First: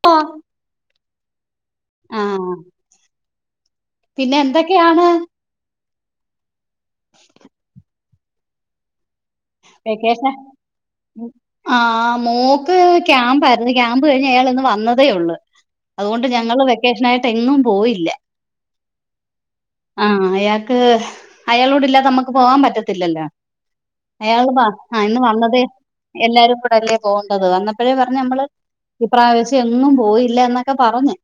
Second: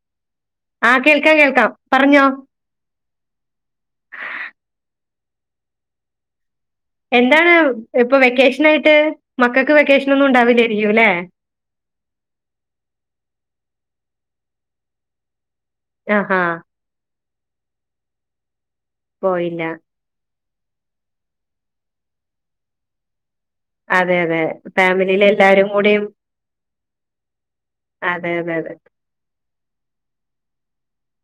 [inaudible] ആഹ് കേൾക്കാം കേൾക്കാം പറഞ്ഞോ ആഹ് പിന്നെ എന്തൊക്കെയാണ് എന്താണ് ഇപ്പൊ വെക്കേഷനായിട്ട് മക്കൾക്ക് വെക്കേഷനൊന്നും ഉണ്ടാവില്ലായിരിക്കും അല്ലേ ആഹ് മോക്ക് ക്യാമ്പായിരുന്നു ക്യാമ്പ് കഴിഞ്ഞഞ് അയാൾ ഇന്ന് വന്നതേ ഉള്ളു അതുകൊണ്ട് ആഹാ ഞങ്ങള് വെക്കേഷൻ ആയിട്ട് എങ്ങും പോയില്ല പോയില്ല ആഹ് അയാൾക്ക് അയാളോട് ഇല്ലാതെ നമ്മുക്ക് പോവാൻ പറ്റത്തില്ലല്ലോ അതെ അതെ അയാൾ ആ ഇന്ന് ഫാമിലിയിൽ വന്നത് എല്ലാരും കൂടിയും എല്ലാരും കൂടെ അല്ലേ പോകേണ്ടത് വന്നപ്പോഴേ പറഞ്ഞഞ് അതെ നമ്മള് അതെ അതെ ഈ പ്രാവശ്യം എങ്ങും പോയില്ല എന്നൊക്കെ പറഞ്ഞ്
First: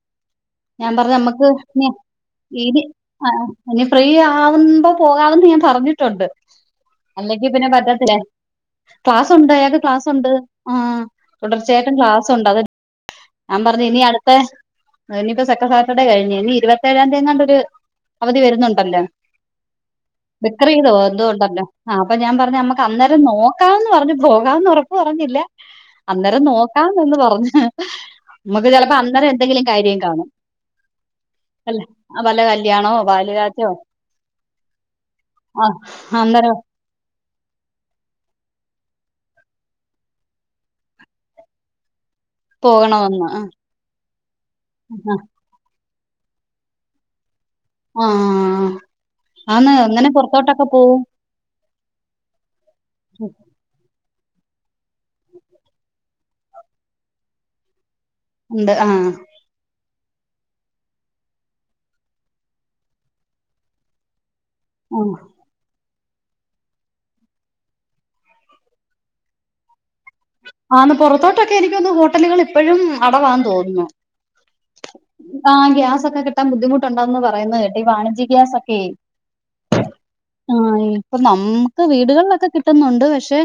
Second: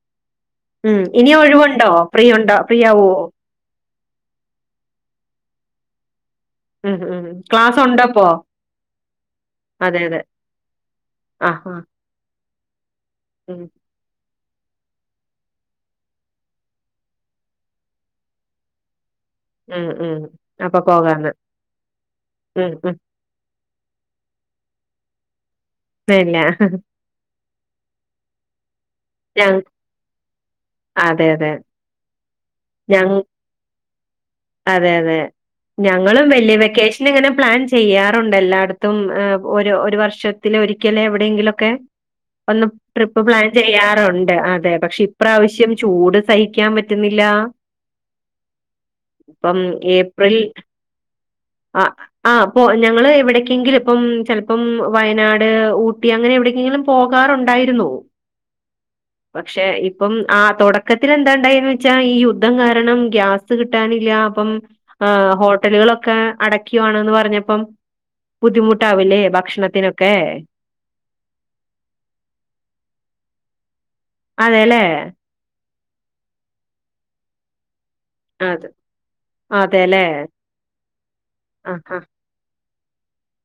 ഞാൻ ഉം പറഞ്ഞ് ഇനി നമ്മക്ക് ഒഴിവുണ്ടോ ഫ്രീ ഉണ്ടോ ഫ്രീ ത് ആവോ ആഹ് ഇനി ഫ്രീ ആവുമ്പോ പോകാമെന്ന് ഞാൻ പറഞ്ഞിട്ടുണ്ട് ഉം ഉം ഉം അല്ലെങ്കിൽ പിന്നെ ക്ലാസ് പറ്റത്തില്ല ഉണ്ടപ്പോ ക്ലാസ് ഉണ്ട് യാക്ക് ക്ലാസ്ണ്ട് ആഹാ തുടർച്ചയായിട്ട് ക്ലാസ്ണ്ട് അത് ഉം ഞാൻ പറഞ്ഞു ഇനി അടുത്ത ഇനിയിപ്പൊ സെക്കൻ്റ് സാറ്റർഡേ കഴിഞ്ഞു ഇനി ഇരുപത്തേഏഴാം തീയതിണ്ടൊ ഒരു അവധി വരുന്നുണ്ടല്ലോ ഉം ഉം അപ്പൊ ബക്രീദ് എന്തു പോകാന്ന് ഉണ്ടല്ലോ ആഹ് ഞാൻ പറഞ്ഞു ഉം നമക്ക് ഉം അന്നേരം നോക്കാംന്ന് പറഞ്ഞു പോകാംന്ന് ഉറപ്പ് പറഞ്ഞില്ല ഇല്ല അന്നേരം നോക്കാ പറഞ്ഞ് നമുക്ക് ചിലപ്പോ അന്നേരം ഞ എന്തെങ്കിലും കാര്യം കാണും വല്ല അഹ് വല്ല കൽ ഞങ്ങ് അതെ അതെ ആ ഞങ്ങളും അന്നേരം വെല്ല്യെ വെക്കേഷ് ഷന് ഇങ്ങനെ പ്ലാൻ ചെയ്യാറുണ്ട് എല്ലാ ഇടത്തും എഹ് ഒരു ഒരു വർഷത്തില് ഒരിക്കലെവ്ടേങ്കിലൊക്കേ ഒന്ന് ട്രിപ്പ് പോകണമെന്ന് പ്ലാൻ ചെയ്യാറുണ്ട് അതെ പക്ഷെ ഇപ്രാവ്ശ്യം. ചൂട് സഹിക്കാൻ പറ്റ്ന്നില്ല. ആഹ് ഇപ്പം ഏപ്രിൽ. അഹ് ആഹ് പ്പൊ ഞങ്ങള് എവ്ടെക്കെങ്കിലും ഇപ്പം ചെൽ പ്പം വയനാട് ഊട്ടി അങ്ങനെ എവടെക്കെങ്കിലും പോകാറുണ്ടായിരുന്നു. ഉണ്ട് ആഹ് പക്ഷെ ഇപ്പം ആഹ് തൊടക്കത്തില് എന്താ ഇണ്ടായേന്ന് വെച്ചാ ഈ യു ദ്ധം കാരണം ഗ്യാസ് കിട്ടാനില്ല്യാ അപ്പം ആ ഹ് ഹോ ട്ടല്കളൊക്കെ അടക്ക്യുവാണ്ന്ന് പറഞ്ഞപ്പം ബുദ്ധിമുട്ടാവില്ലേ ഭക്ഷണത്തിനൊ ക്കേ ആന്ന് പൊറത്തോട്ടൊക്കെ എനിക്ക്യോന്ന്ന്നു ഹോട്ടലുകള് ഇപ്പഴും അടവാന്ന് തോന്നുന്നു. അതെല്ലേ. ആഹ് ഗ്യാസൊക്കെ കിട്ടാൻ ബുദ്ധിമുട്ടൊണ്ടെന്ന് പറയ്ന്ന് കേട്ട് ഈ വാണിജി അതെ ഗ്യാസൊക്കേയ് അതെല്ലേ ആഹ് ഇപ്പൊ ആ നമ്മ്ക്ക് ആ വീടുകളിലൊക്കെ കി ട്ടുന്നുണ്ട് പക്ഷെ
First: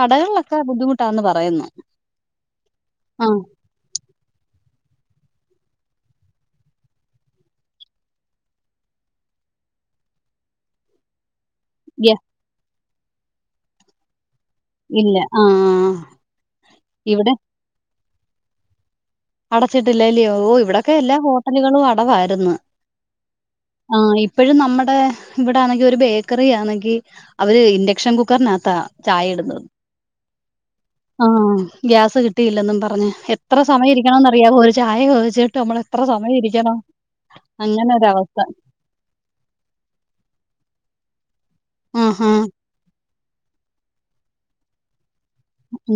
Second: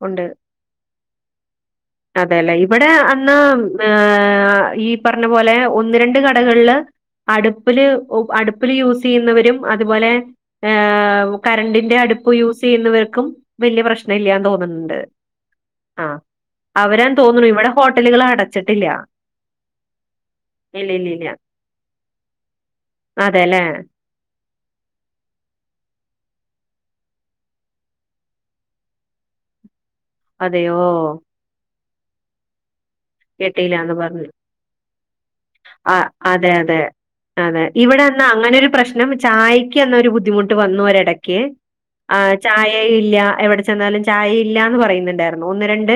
കടകളിലൊക്കെ ബുദ്ധിമുട്ടാന്ന് പറയ്ന്ന്. അതേല്ലേ ഇവടെ അന്നാ ആഹ് ഈ പറഞ്ഞ പോലെ ഒന്ന് രണ്ട് കടകൾള് അട്പ്പ്ല് അട്പ്പ്ല് യൂസ് ചെയ്യുന്നവരും അതുപോലെ ഏഹ് കരണ്ടിന്റെ യ അടുപ്പ് യൂസ്സെയ്യുന്നവർക്കും വെല്യെ പ്രശ്നം ഇല്ല്യാന്ന് തോന്ന്ന്ന് ഇല്ല ആഹ്. അവരാന്ന് തോന്ന്ണു ഇവിടെ ഹോട്ടലുകള് അടച്ചിട്ടില്ല. അടച്ചിട്ടില്ല അല്ലയോ ഓ ഇല്ല ഇവ്ടൊക്കെ ഇല്ല എല്ലാ ഇല്ല ഹോട്ടലുകളും അടവായിര്ന്ന് അതെല്ലേ ആഹ് ഇ പ്പഴും നമ്മടെ ഇവടാന്നെങ്കി ഒരു ബേക്കറി ആന്നെങ്കി അവര് ഇൻഡക്ഷൻ കുക്കർനകത്താ ചായ ഇട്ന്നത്. അതെയോ ആഹ് ഗ്യാസ് കിട്ടിയില്ലെന്നും പറഞ്ഞ് എത്ര സമയം കേട്ടില്ലന്ന് ഇരി ക്കണം പറഞ്ഞു ന്നറിയാവോ ഒര് ചായ ചോദിച്ചിട്ട് അമ്മള് ആ എത്ര സമയം അതെ അതെ ഇരിക്ക്യണം അങ്ങനൊരവസ്ഥ പിന്നെ അംക്ക് ചായെക്ക് അന്നൊരു ബുദ്ധിമുട്ട് വന്നു ഒരെടക്ക് ആഹ് അഹ് ആഹ് ചായ യേ ഇല്ല എവ്ടെ ചെന്നാലും ചായ ഇല്ലാന്ന് പറയ്ന്ന്ണ്ടാരുന്നു ഒന്ന് രണ്ട്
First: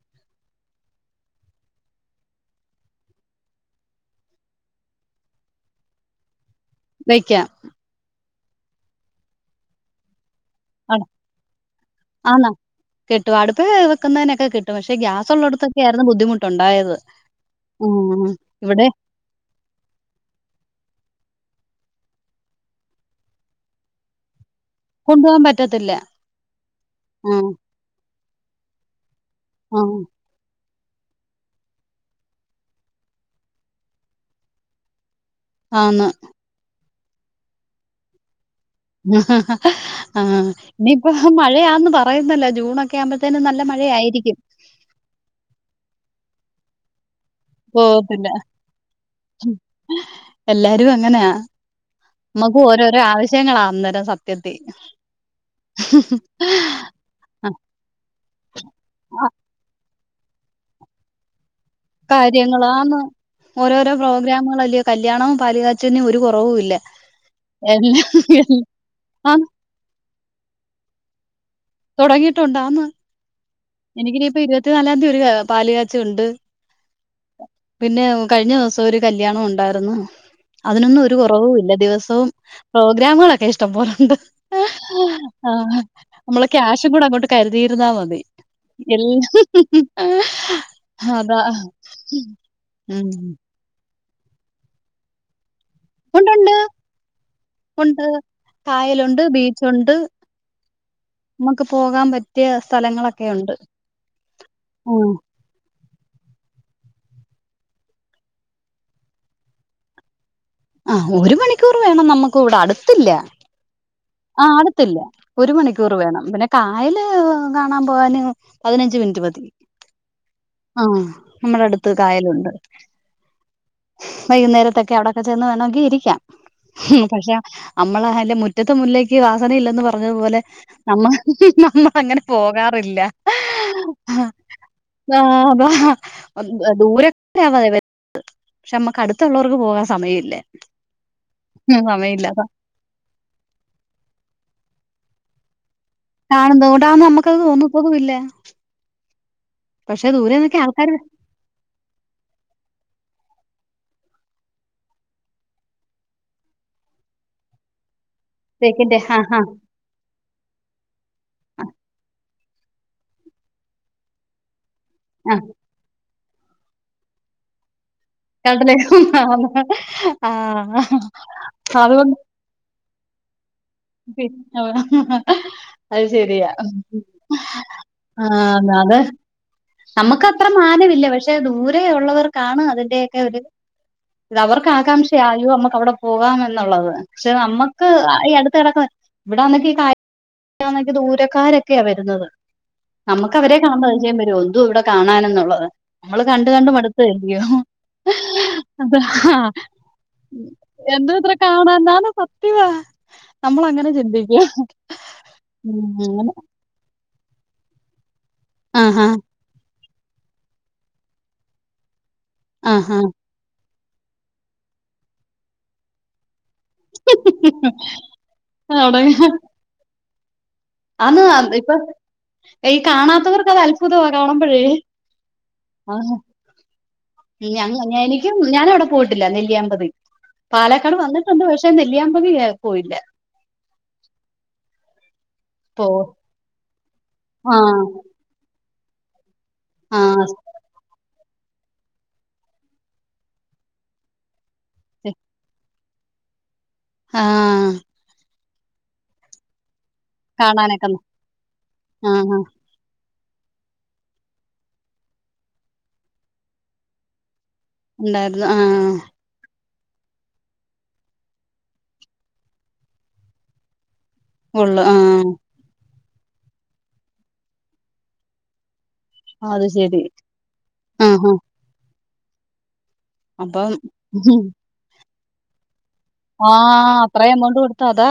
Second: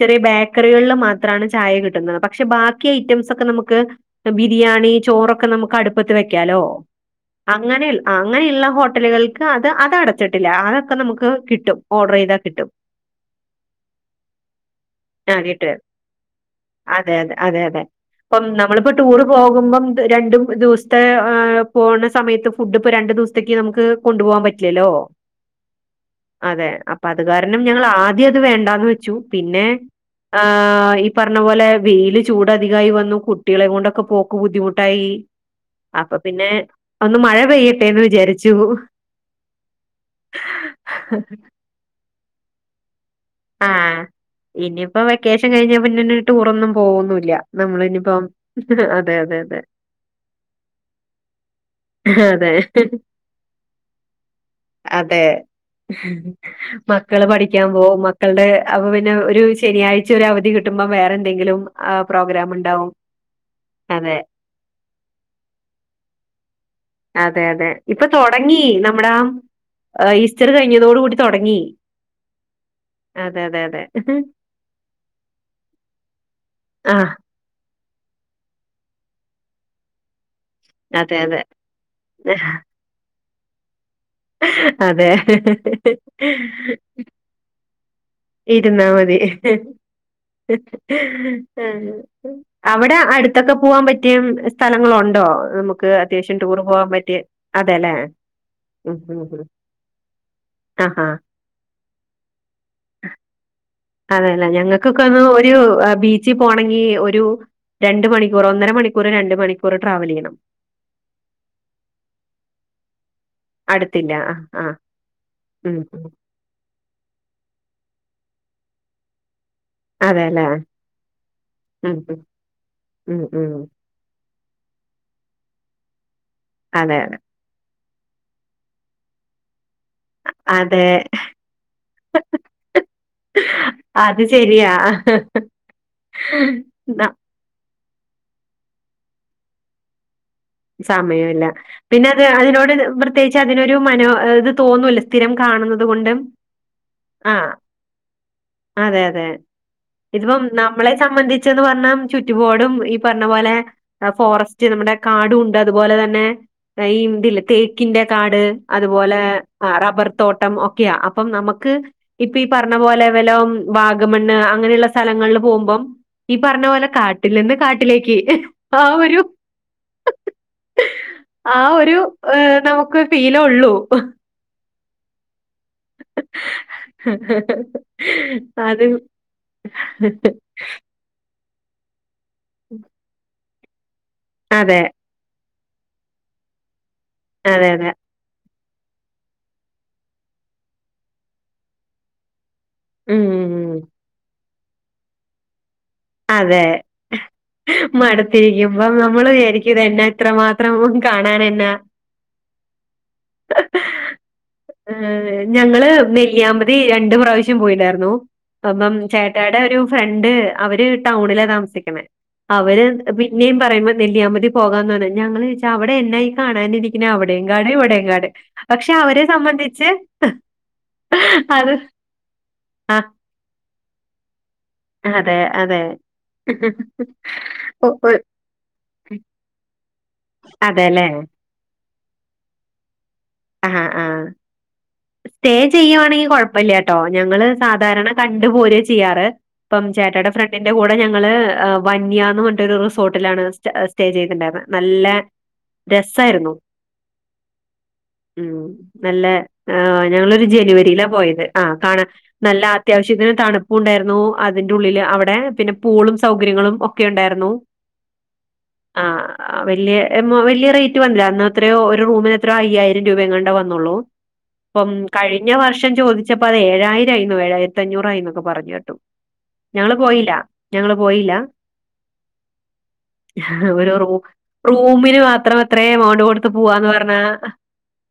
ചെറ്യെ ബേക്കറികളില് മാ ത്രാണ് ചായ കിട്ടുന്നത് പക്ഷെ ബാക്കി ഐറ്റംസ് ഒക്കെ നമ്ക്ക് പ്പ ബിരിയാണി, ചോറൊക്കെ നമ്മ്ക്ക് അടുപ്പത്ത് വെക്ക്യാലോ. വെക്ക്യാം അങ്ങനെയ്ൾ ആഹ് അങ്ങനെയ്ള്ള ഹോട്ടലുകൾക്ക് അത് അതട ച്ച്ട്ടില്ല അതൊക്കെ നമുക്ക് കിട്ടും ഓർഡറെയ്താ കിട്ടും. കിട്ടു അട്പ്പതെഹ് വെക്ക്ന്നേനൊക്കെ കിട്ടും പക്ഷേ ഗ്യാസ് ആഹ് കിട്ടും. ഉള്ളടത്തൊക്കെയായിരുന്നു ബുദ്ധിമു അതെ അതെ അതെ അതെ ഇപ്പം ഇവിടെ നമ്മളിപ്പോ ടൂറ് പോകുമ്പം രണ്ടും ദിവ്സ്ത്തെ എഹ് പോണ സമയത്ത് ഫുഡ് ഇപ്പ രണ്ട് ദിവസ്ത്ത്ക്ക് നമുക്ക് കൊണ്ടുപോകാൻ പ കൊണ്ടു പോകാൻ പറ്റത്ത് അതെ അപ്പൊ അത് കാരണം ഞങ്ങളാദ്യ അത് വേണ്ടാന്ന് വെച്ചു പിന്നേ ഉം ആഹ് ഈ പർഞ്ഞ പോലെ വെയില് ചൂട് അധികായി വന്നു കുട്ടികളേം കൊണ്ടൊക്കെ പോക്ക് ബുദ്ധിമുട്ടായി. ആന്ന് അപ്പം പിന്നെ ഒന്ന് മഴ പെയ്യട്ടെന്ന് വിചാരിച്ചു. ആഹ് ഇനിയിപ്പോ മഴയാന്ന് പറയുന്നല്ല ജൂണൊ ക്കെ ആവുമ്പ തേനുംനല്ല മഴയായിരിക്കും ഇനിയിപ്പം വെക്കേഷൻ കഴിഞ്ഞ പിന്നെ ന്നെ ടൂറൊന്നും പോവൊന്നും ല്ല പോവത്തി ല്ല എല്ലാരും അങ്ങനാ അതെ നമ്മക്ക് ഓരോരോ ആവശ്യങ്ങളാ അന്നേരം സത്യത്തി അതെ മക്കള് പഠിക്കാൻ പോവും മക്കൾടെ അപ്പ പിന്നെ ഒരു ശനിയാഴ്ച്ച ഒര് അവധി കിട്ടുമ്പം വേറെ ന്തെങ്കിലും കാര്യങ്ങളാന്ന് ഓരോരോ അതെ പ്രോഗ്രാമുകളല്ലേ കല്യാണവും പാലുകാച്ചൽനും ഒരു കൊറവും ഇല്ല അതെ അതെ ഇപ്പൊ തൊടങ്ങി നമ്മടെ ആന്ന് ആ ഈസ്റ്റർ കഴിഞ്ഞതോടു കൂടി തൊടങ്ങി തൊടങ്ങിട്ടുണ്ടാന്ന് അതെതെതെ എനിക്കിനിപ്പം ഇരുപത്തിനാലാ ന്തി ഒര് പാല് കാച്ച ഉണ്ട് ആഹ് പിന്നെ കഴിഞ്ഞൊ സം ഒരു കല്യാണം ണ്ടാരുന്ന് അതിനൊന്നും ഒരു അതെ അതെ കുറവുംല്ല ദിവസവും പ്രോഗ്രാമ്കളൊക്കെ ഇഷ്ടംപോലുണ്ട് അതെ ആഹ് നമ്മള് ക്യാഷും കൂടി അങ്ങോട്ട് കരുതിയിരുന്നാ മതി ഇരുന്നാ എല്ലാം മതി അതാ. അവിടെ ഉം. അടുത്തൊക്കെ പൂവാൻ പറ്റിയ സ്ഥലങ്ങളുണ്ടോ നമു ക്ക് അത്യാവശ്യം ഉണ്ടുണ്ട്. ടൂറ് പോകാ പറ്റിയെ അതെ ല്ലേ ണ്ട് ബീച്ച്ണ്ട് ആഹ് ആ നമ്മക്ക് പോകാൻ പറ്റിയ സ്ഥലങ്ങളൊക്കെയുണ്ട് അതെല്ലേ ഞങ്ങക്കൊക്കെ ഉം. ഒന്ന് ഒരു ബീച്ചി പോണങ്കി ഒരു രണ്ട് മണിക്കൂർ ഒന്നര മണിക്കൂർ രണ്ട് മണിക്കൂർ ട്രാവലെയ്യണം ആഹ് ഒരു മണിക്കൂർ വേണം നമ്മക്കും ഇവിടെ അടുത്ത്ല്ല അടുത്തില്ല ആ ആഹ് ആ അടുത്ത്ല്ല ഒരു ഉം മണിക്കൂർ ഉം. വേണം പിന്നെ കായല് കാണാൻ പോവാന് പതിനഞ്ച് മിനിറ്റ് മതി അതെല്ലേ ആഹ് നമ്മളടുത്ത് ഉം ഉം കായലുണ്ട് ഉം ഉം വൈകുന്നേരത്തൊക്കെ അവിടെക്കെ ചെന്ന് വേണമങ്കി ഇരിക്കാ അതെ അതെ പക്ഷെ അമ്മള അ അയിന്റെ മുറ്റ ത്തെ മുല്ലക്ക് വാസനയില്ലെന്ന് പ അതെ പോലെ അതെ നമ്മള് നമ്മളങ്ങനെ പോകാറില്ല അത് ശരിയാ ആഹ് അതാ ദൂരം ന- ത്താ വരത്ത് പക്ഷെ നമ്മക്ക് അടുത്തുള്ളവർക്ക് പോകാൻ സമയം ഇല്ല സമയോല്ല പിന്നെ റ്ഞ്ഞാ അതിനോട് ത് [unintelligible] ത്യേച്ച് അതിനൊരു മനോ ഇത് തോന്നൂല്ല സ്ഥിരം കാണുന്നത് കൊണ്ട് കാണും തോടാ നമ്മുക്കത് [unintelligible] അതെ അതെ ഇതിപ്പം നമ്മളെ ആൾക്കാര് സംബന്ധി ച്ച് പ ർഞ്ഞാ ചുറ്റുപോടും ഈ പറ്ഞ്ഞ പോലെ ഫോറസ്റ്റ് നമ്മുടെ കാടുണ്ട് അതുപോലെ തന്നെ ഈ ഇതില്ലേ തേ ക്കിന്റെ കാട് തേക്കിന്റെ അതുപോലെ ആഹ് റബർ തോട്ടം ഒക്കെയ അപ്പം നമുക്ക് ഇപ്പ ഈ പറഞ്ഞ പോലെ വല്ലോ വാഗമണ്ണ് അങ്ങനെള്ള സ്ഥലങ്ങളിൽ ആഹ് പോകുമ്പം ഈ പറഞ്ഞ പോലെ കാട്ടിൽ നിന്ന് കാട്ടിലേക്ക് ആ ഒരു [unintelligible] ആഹ് ആ ഒരു അതുകൊണ്ട് നമുക്ക് ഫീലെ ഉള്ളൂ [unintelligible] അത് ശരിയാ ആ അത് അതെ നമ്മക്കത്രെ മാനമില്ല പക്ഷെ ദൂരെ ഉള്ളവർക്കാണ് അതിന്റെയൊക്കെ ഒരു അവർക്ക് അതെ അതെ ആകാംക്ഷയ നമ്മുക്ക് അവിടെ പോകാം ന്നുള്ളത് പക്ഷെ നമ്മുക്ക് അതെ ഇ അടു [unintelligible] ഇവിടന്നക്ക ഈ ദൂരക്കാരൊക്കെയാ വരുന്നത് നമുക്ക് അവരെ ഉം കാണുമ്പോ പരിചയം വരോ എന്തുവാ ഇവിടെ കാണനെന്നുള്ളത് നമ്മള് കണ്ട് അതെ കണ്ട് മടുത്തല്ല്യോ മടുത്തിരിക്കുമ്പം അതാ നമ്മള് ആഹ് വിചാരിക്കും ഇതെന്നാ ഇത്രമാത്രം എന്തോത്ര കാണാനെന്നാ കാണാൻന്നാലും സത്യവാ നമ്മളങ്ങനെ ചിന്തിക്ക അങ്ങനെ തി രണ്ട് പ്രാവശ്യം പോയിണ്ടാ യിരുന്നു അപ്പം ആഹാ ചേട്ടയിടെ ഒരു ഫ്രണ്ട്. അവര് ടൗണില താമസിക്കണ അവര് ആഹാ ന്നിം പറുമ്പോ നെല്ലിയാപതി പോകാന്നന്ന് ഞമ്മൾ വെച്ചാ അവിടെ എന്നായി കാണാനിരിക്കുന്ന അവടെ കാട് ഇവിടെ കാട് പക്ഷെ അവിടെ അവരെ സംബന്ധിച്ച് അന്ന് അത് പ്പൊ ഈ ആഹ് കാണാത്തവർക്ക് അത് അത്ഭുതമാ കാണ്പഴേ തെ അതെ ഒ ഇല്ല്യ ഒ എനിക്കും ഞാനവിടെ പോയിട്ടില്ല നെല്ലിയാമ്പറി പാലക്കാട് അതേല്ലേ വന്നിട്ടുണ്ട് പക്ഷെ നെല്ലിയാമ്പതി പോയില്ല. ആഹ് ആഹ് സ്റ്റേ പോ ചെയ്യുവാണെങ്കിൽ കുഴപ്പമില്ലട്ടോ ഞങ്ങള് ആ സാധാരണ കണ്ടുപോര ചെയ്യാറ്. ഇപ്പം ആഹ് ചേട്ടടെ ഫ്രണ്ടിന്റെ കൂടെ ഞങ്ങ ങ്ങള് വന്യന്ന് പറഞ്ഞി ഒരു റിസോർട്ടിലാണ് സ്റ്റേ ചെയ്തിണ്ടാന്നത് നല്ല രസായിരുന്നു. ആഹ് ഉം നല്ല ആ ഞങ്ങളൊരു കാണാനൊക്കെ ജനുവരിയിലാ പോയത് ആ കാണാ ആഹ് ആഹ് നല്ല അത്യാവശ്യത്തിന് തണുപ്പും ഉണ്ടായിരുന്നു അതിന്റെ ഉള്ളില് അവിടെ പിന്നെ പൂളും സൗകര്യങ്ങളും ഒക്കെ ഉണ്ടായിരുന്നു. ഉണ്ടായിരുന്നു ആഹ. ആ വലിയ വലിയ റേറ്റ് വന്നില്ല എന്നാ അത്രയോ ഒരു റൂമിന് എത്രയോ അയ്യായിരം രൂപയങ്ങണ്ട വന്നുള്ളൂ. ഉള്ളു ഇപ്പം ആഹ് കഴിഞ്ഞ വർഷം ചോദിച്ചപ്പോ അത് ഏഴായിരംയിരുന്നു ഏഴായിരത്തി അഞ്ഞൂറായിന്നൊക്കെ പറഞ്ഞു കേട്ടു അത് ഞങ്ങള് ശരി പോയില്ല ഞങ്ങള് പോയില്ല. ആഹ് അപ്പം ഒരു റൂ റൂമിന് മാത്രംത്ര എമൗ ആഹ അത്രയും എമൗണ്ട് കൊടുത്ത അതാ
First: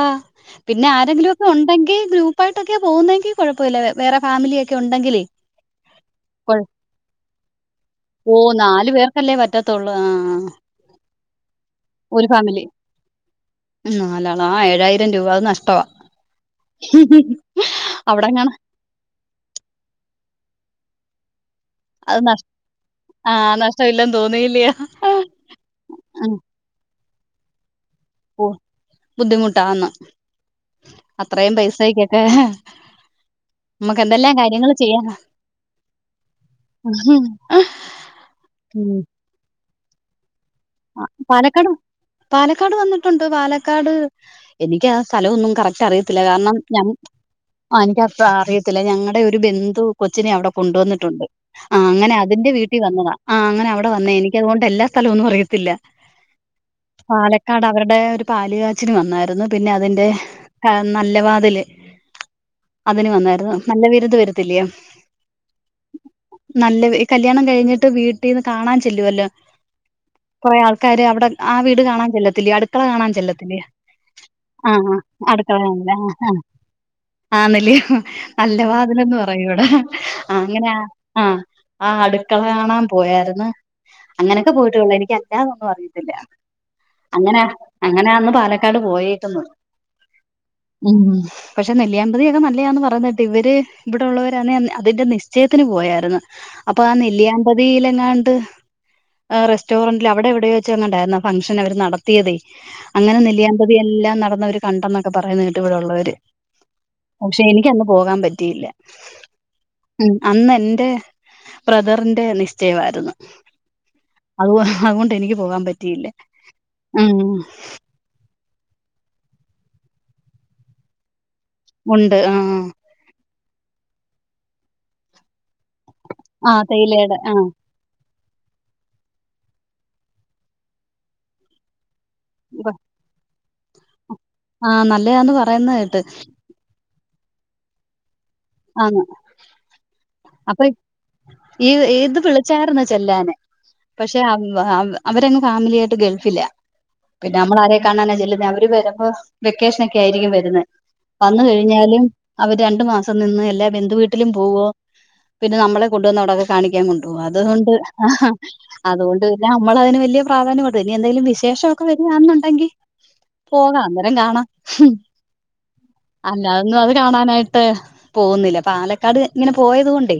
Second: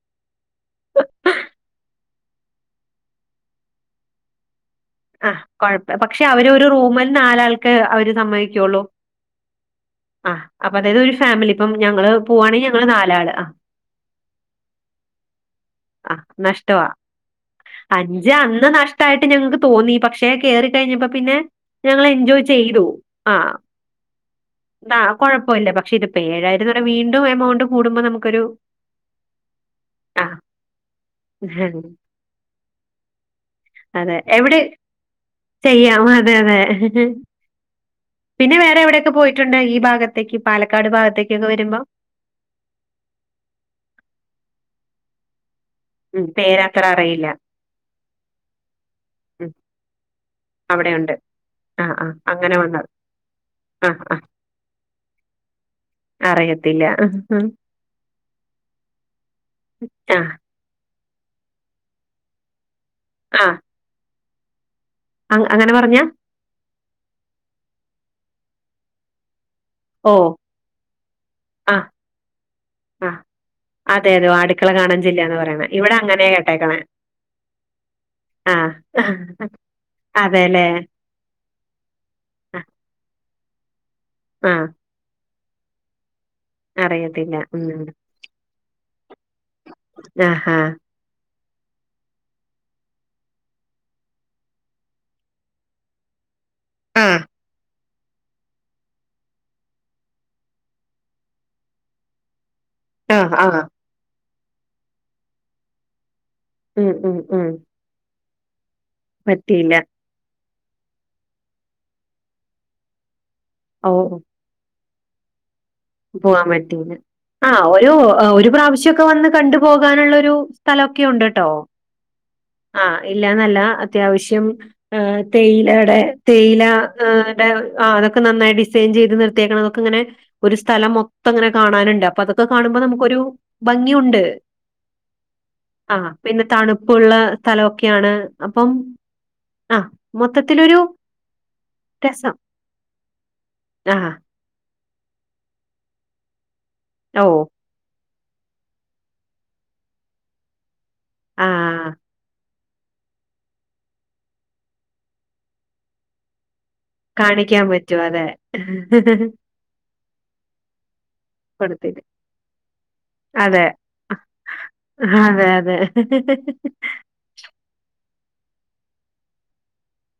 പിന്നെ ആരെങ്കില ഒക്കെ ഉണ്ടാങ്കിൽ ഗ്രൂപ്പായിട്ടൊക്കെ പോകുന്നെങ്കിൽ കുഴപ്പമില്ല വേറെ ഫാമിലി ക്കെ ഉണ്ടെങ്കില് ആ കുഴപ്പം പക്ഷെ അവര് ഒരു റൂമിൽ നാലാൾക്ക് അവര് ഓ സമ്മവിക്കുള്ളൂ. നാലു പേർക്കല്ലേ പറ്റത്തുള്ളൂ ആഹ് അപ്പൊ അതായത് ഒരു ഫാമിലി ഇപ്പം ഞങ്ങള് പോവാണെങ്കി ഞങ്ങള് നാലാള് ആഹ്. നാലാള ആ ഏഴായിരം രൂപ നഷ്ടവാ. ആഹ് നഷ്ടവാ അഞ്ച് അവിടെങ്ങാണ് അന്ന് നഷ് ‌ട്ടായിട്ട് ഞങ്ങൾക്ക് തോന്നി പക്ഷേ കേയറിക്കഴിഞ്ഞപ്പ പിന്നെ ഞങ്ങല് അത് എൻജോയ് നഷ് ചെയ്തു ആഹ ആഹ് നഷ്ടമില്ലെന്ന് തോന്നിയില്ലയോ ന്താ. കുഴപ്പല്ല പക്ഷെ ഇതിപ്പോ ആ ഏഴായിരം പറയുമ്പോ വീണ്ടും എമൗണ്ട് കൂടുമ്പോ നമുക്ക. ഓ ബുദ്ധിമുട്ടാന്ന് അത്രയും ആ പൈസക്കൊക്കെ നമുക്ക് അതെ എന്തെല്ലാം എവിടെ കാര്യങ്ങൾ ചെയ്യാനാ ചെയ്യാം അതെ അതെ പിന്നെ വേറെ ഉം എവിടെയൊക്കെ പോയിട്ടുണ്ട് ഈ ഭാഗത്തേക്ക് പാലക്കാട് ഭാഗത്തേക്കൊക്കെ പാലക്കാട് വരുമ്പോ? പാലക്കാട് വന്നിട്ടുണ്ട് പാലക്കാട് എനിക്ക് ആ സ്ഥലമൊന്നും കറക്ട് അറിയത്തില്ല ഉം. കാരണം പേരത്ര ഞ അറിയില്ല. ആ എനിക്കത്ര അറിയത്തില്ല ഞങ്ങളടെ ഒരു ഉം. ബന്ധു കൊച്ചിനെ അവിടെ അവിടെയുണ്ട്. കൊണ്ടുവന്നിട്ടുണ്ട്. ആഹ് അങ്ങനെ അതിന്റെ വീട്ടിൽ വന്നതാ ആ അങ്ങന അവിടെ ആഹ്, വന്നേ ആഹ്. എനിക്ക് അതൊണ്ട് എല്ല സ്ഥലവൊന്നും അറി ത്തില്ല അറിയത്തില്ല. പാലക്കാട് അവരുടെ ഒരു പാലുകാച്ചിൻ വന്നായിരുന്നു പിന്നെ അതിന്റെ ആഹ്, ആ നല്ല വാതില് അതിന് വന്നായിരുന്നു നല്ല വിരുത് വരത്തില്ലയോ. അ അങ്ങനെ പറഞ്ഞ നല്ല ഈ കല്യാണം കഴിഞ്ഞിട്ട് വീട്ടിന്ന് നിന്ന് കാണാൻ ചെല്ലുവല്ലോ. ഓഹ്. കുറെേ ആൾക്കാര് അവിടെ ആ വീട് ആഹ്, കാണാൻ ചെല്ലതിലയോ അടുക്കള കാണാൻ ആഹ്. ചെല്ലത്തില്ലേ അതെ അതെ അടുക്കള ആ കാണൻ ആ, ചെല്ലാന്ന് പറയണ ഇവിടെ അങ്ങനാ കേട്ടേക്കണെ. ആണ് ല്ലേ നല്ല ആഹ്. വാതിലന്ന് പറയും ഇവിടെ അതേല്ലേ. അങ്ങനെ ആഹ് ആ അടുക്കള ആഹ്, കാണാൻ പോയാര്ന്ന് അങ്ങനൊക്കെ ആഹ്. പോയിട്ടുള്ള എനിക്ക് അല്ല അതൊന്നും അറിയത്തില്ല അറിയത്തില്ല. അങ്ങനെ ഉം. അങ്ങനെയന്ന് പാലക്കാട് പോയെക്ക്ന്ന്. ആഹ് ആഹ് ഉം പക്ഷെ നെല്ലിയാമ്പതി ഒക്കെ നല്ലയാന്ന് പറയഞ്ഞിട്ട് ഇവര് ഇവിടെ ഒള്ളവര് അന്നെ അതിന്റെ നിശ്ചയത്തിന് പോയായിരുന്നു അപ്പ ആ ആഹ്. നെല്ലിയാമ്പതിയില് എങ്ങാണ്ട് റെസ്റ്റോറന്റ് ഇല്ല അവിടെ എവിടെയോ വെച്ച് എങ്ങാണ്ട് ആയിരുന്നു ഫംഗ്ഷൻ അവര് നടത്തിയതേ അങ്ങനെ ആഹ്, ആഹ്. നെല്ലിയാമ്പതി എല്ലാം നടന്ന് അവര് കണ്ടന്നൊക്കെ പറയുന്ന കേട്ട് ഇവിടെ ഒള്ളവര് ഉം, ഉം, പക്ഷെ ഉം. എനിക്ക് അന്ന് പോകാൻ പറ്റിയില്ല പറ്റിയില്ല. ഉ അന്ന് എന്റെ ബ്രദറിന്റെ നിശ്ചയമായിരുന്നു ഓ ഓ അത് അതുകൊണ്ട് എനിക്ക് പോകാൻ പറ്റി പോകാൻ പറ്റിയില്ല ആ ഒരു ഒരു പ്രാവശ്യം ക്ക് വന്ന് കണ്ടു പോകാനുള്ള ഒരു സ്ഥലം ഒക്കെ ഒണ്ട് കേട്ടോ ഉണ്ട് ആ ആഹ് ഇല്ലാന്ന് അല്ല അത്യാവശ്യം ഉം തേയിലടെ ആ തേയില തേയിലയുടെ ആ ടെ ആ് അത് ഒക്കെ നന്നായി ഡിസൈൻ ചെയ്ത് നിർത്തിയേക്കണത് ഒക്കെ ഇങ്ങനെ ഒരു സ്ഥലം മൊത്തം ഇങ്ങനെ കാണാൻ ഉണ്ട് അപ്പ അത് ഒക്കെ അപ്പൊ കാണുമ്പോ നമുക്ക് ഒരു ഭംഗിയുണ്ട് ആ നല്ലതാന്ന് പറയുന്ന ആ കേട്ട് പിന്നെ തണു ഉപ്പുള്ള സ്ഥലം ഒക്കെ ആണ് അപ്പം ആന്ന് ആഹ് മൊത്തത്തില് അപ്പൊ ഒരു ഈ ഇത് വിളിച്ചാർന്ന് ചെല്ലാനെ ആഹ് പക്ഷെ അം അം അവരങ്ങ് ഫാമിലി ആയിട്ട് ഗൾഫില പിന്നെ ഓഹ് അമ്മളരെ കാണാനാ ചെല്ലുന്നെ അവര് വെരുമ്പോ വെക്കേഷന് ഒക്കെ ആയിരിക്കും വരുന്നെ വന്ന് ആഹ് കഴിഞ്ഞാല് അവര് രണ്ടു മാസം നിന്ന് എല്ലാ ബന്ധു വീട്ടിലും പോവോ പിന്നെ നമ്മളെ കൊണ്ടു വന്ന് അവിടെ ഒക്കെ കാണിക്കാൻ കൊണ്ട ഒ അത് കാണിക്കാൻ കൊണ്ട് പറ്റും അതെ ആഹാ അത് കൊണ്ട് പിന്നെ അമ്മള് അതിന് വെല്യ പ്രാധാന്യം കൊടുത്തില്ല ഇനി എന്തെങ്കിലും വിശേഷം ഒക്കെ കൊടുത്തില്ല വരിക ആന്ന് ഉണ്ടെങ്കിൽ അതെ പോകാം അന്നേരം കാണാം അതെ, അതെ. അല്ലാത് ഒന്നും അത് കാണാനായി ട്ട് പോകുന്നില്ല പാലക്കാട് ഇങ്ങനെ പോയത് കൊണ്ടേ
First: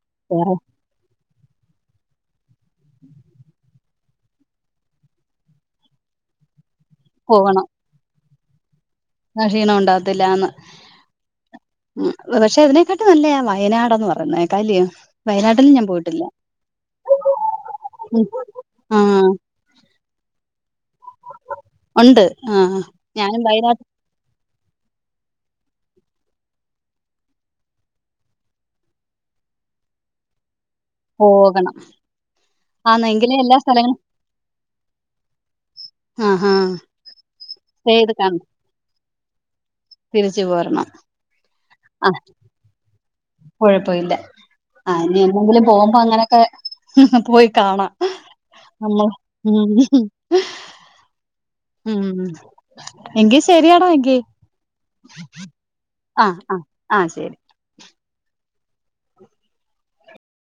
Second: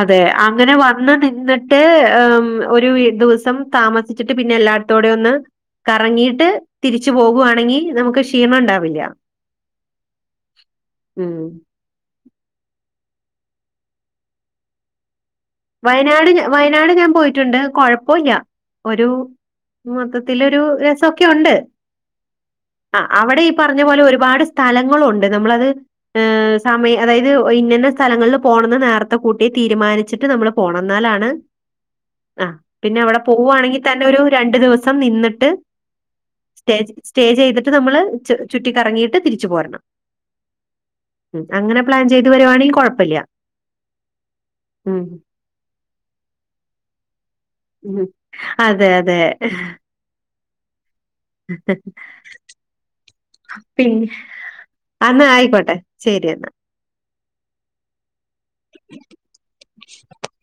അതെ വേറെ അങ്ങനെ വന്ന് നിന്ന് [inaudible] ഏമം ഒരു വി ദിവസം താമസിച്ചിട്ട് പിന്നെ എല്ലായിടത്തോടെ ഒന്ന് കറങ്ങിട്ട് തിരിച്ചു പോകുവാണ് എങ്കി നമുക്ക് ക്ഷീണം ഉണ്ടാവില്ല അ ക്ഷീണം ഉണ്ടാകത്തില്ലാന്ന് ഉം. ഉം പക്ഷെ അതിനെക്കാട്ടും നല്ലയാ വയനാടന്ന് പറയുന്ന കേൾക്കാം അല്ലയോ വയനാട് വയനാട് വയനാട് ഞാൻ പോയിട്ടുണ്ട് ഉം കുഴപ്പോല്ല ഒരു ആഹ് മൊത്തത്തില് ഒരു രസം ഒക്കെ ഒണ്ട് ഉണ്ട് ആഹ് ഞാനും അവിടെ ഈ വയനാട്ട് പറഞ്ഞ പോലെ ഒരുപാട് സ്ഥലങ്ങള് ഒണ്ട് നമ്മളത് ഏ സമയം അതായത് ഇന്നന്നെ സ്ഥലങ്ങളിൽ പോണന്ന് നേരത്തെ കൂട്ടി തീരുമാനിച്ചിട്ട് നമ്മൾ പോണം എന്നാലാണ് പോകണം ആ പിന്നെ ആന്ന് അവിടെ എങ്കിലേ എല്ലാ പോവുവാണെങ്കിൽ സ്ഥലങ്ങളും തന്നെ ഒരു രണ്ടു ദിവസം നിന്നിട്ട് ആഹാ സ്റ്റേ സ്റ്റേ ചെയ്തിട്ട് സ്റ്റേ നമ്മള് ചെയ്ത് കാണണം ചുറ്റിക്കറങ്ങിയിട്ട് തിരിച്ചു പോരണം തിരിച്ചു പോരണം ഉം അങ്ങനെ പ്ലാൻ ചെയ്ത് വരുവാണെങ്കിൽ കൊഴപ്പില്ല കുഴപ്പവില്ല ആ ഇനി എന്നെങ്കിലും പോകുമ്പോ അങ്ങനെ ഒക്കെ പോയി കാണാം ഉം. അതെ നമ്മൾ അതെ ഉം ഉം ഉം ഉം ഉം എങ്കി ശരിയെടാ പിൻ എങ്കി അന്നാ ആയിക്കോട്ടെ ശരി എന്നാ. ആഹ് ആഹ് ആഹ് ശരി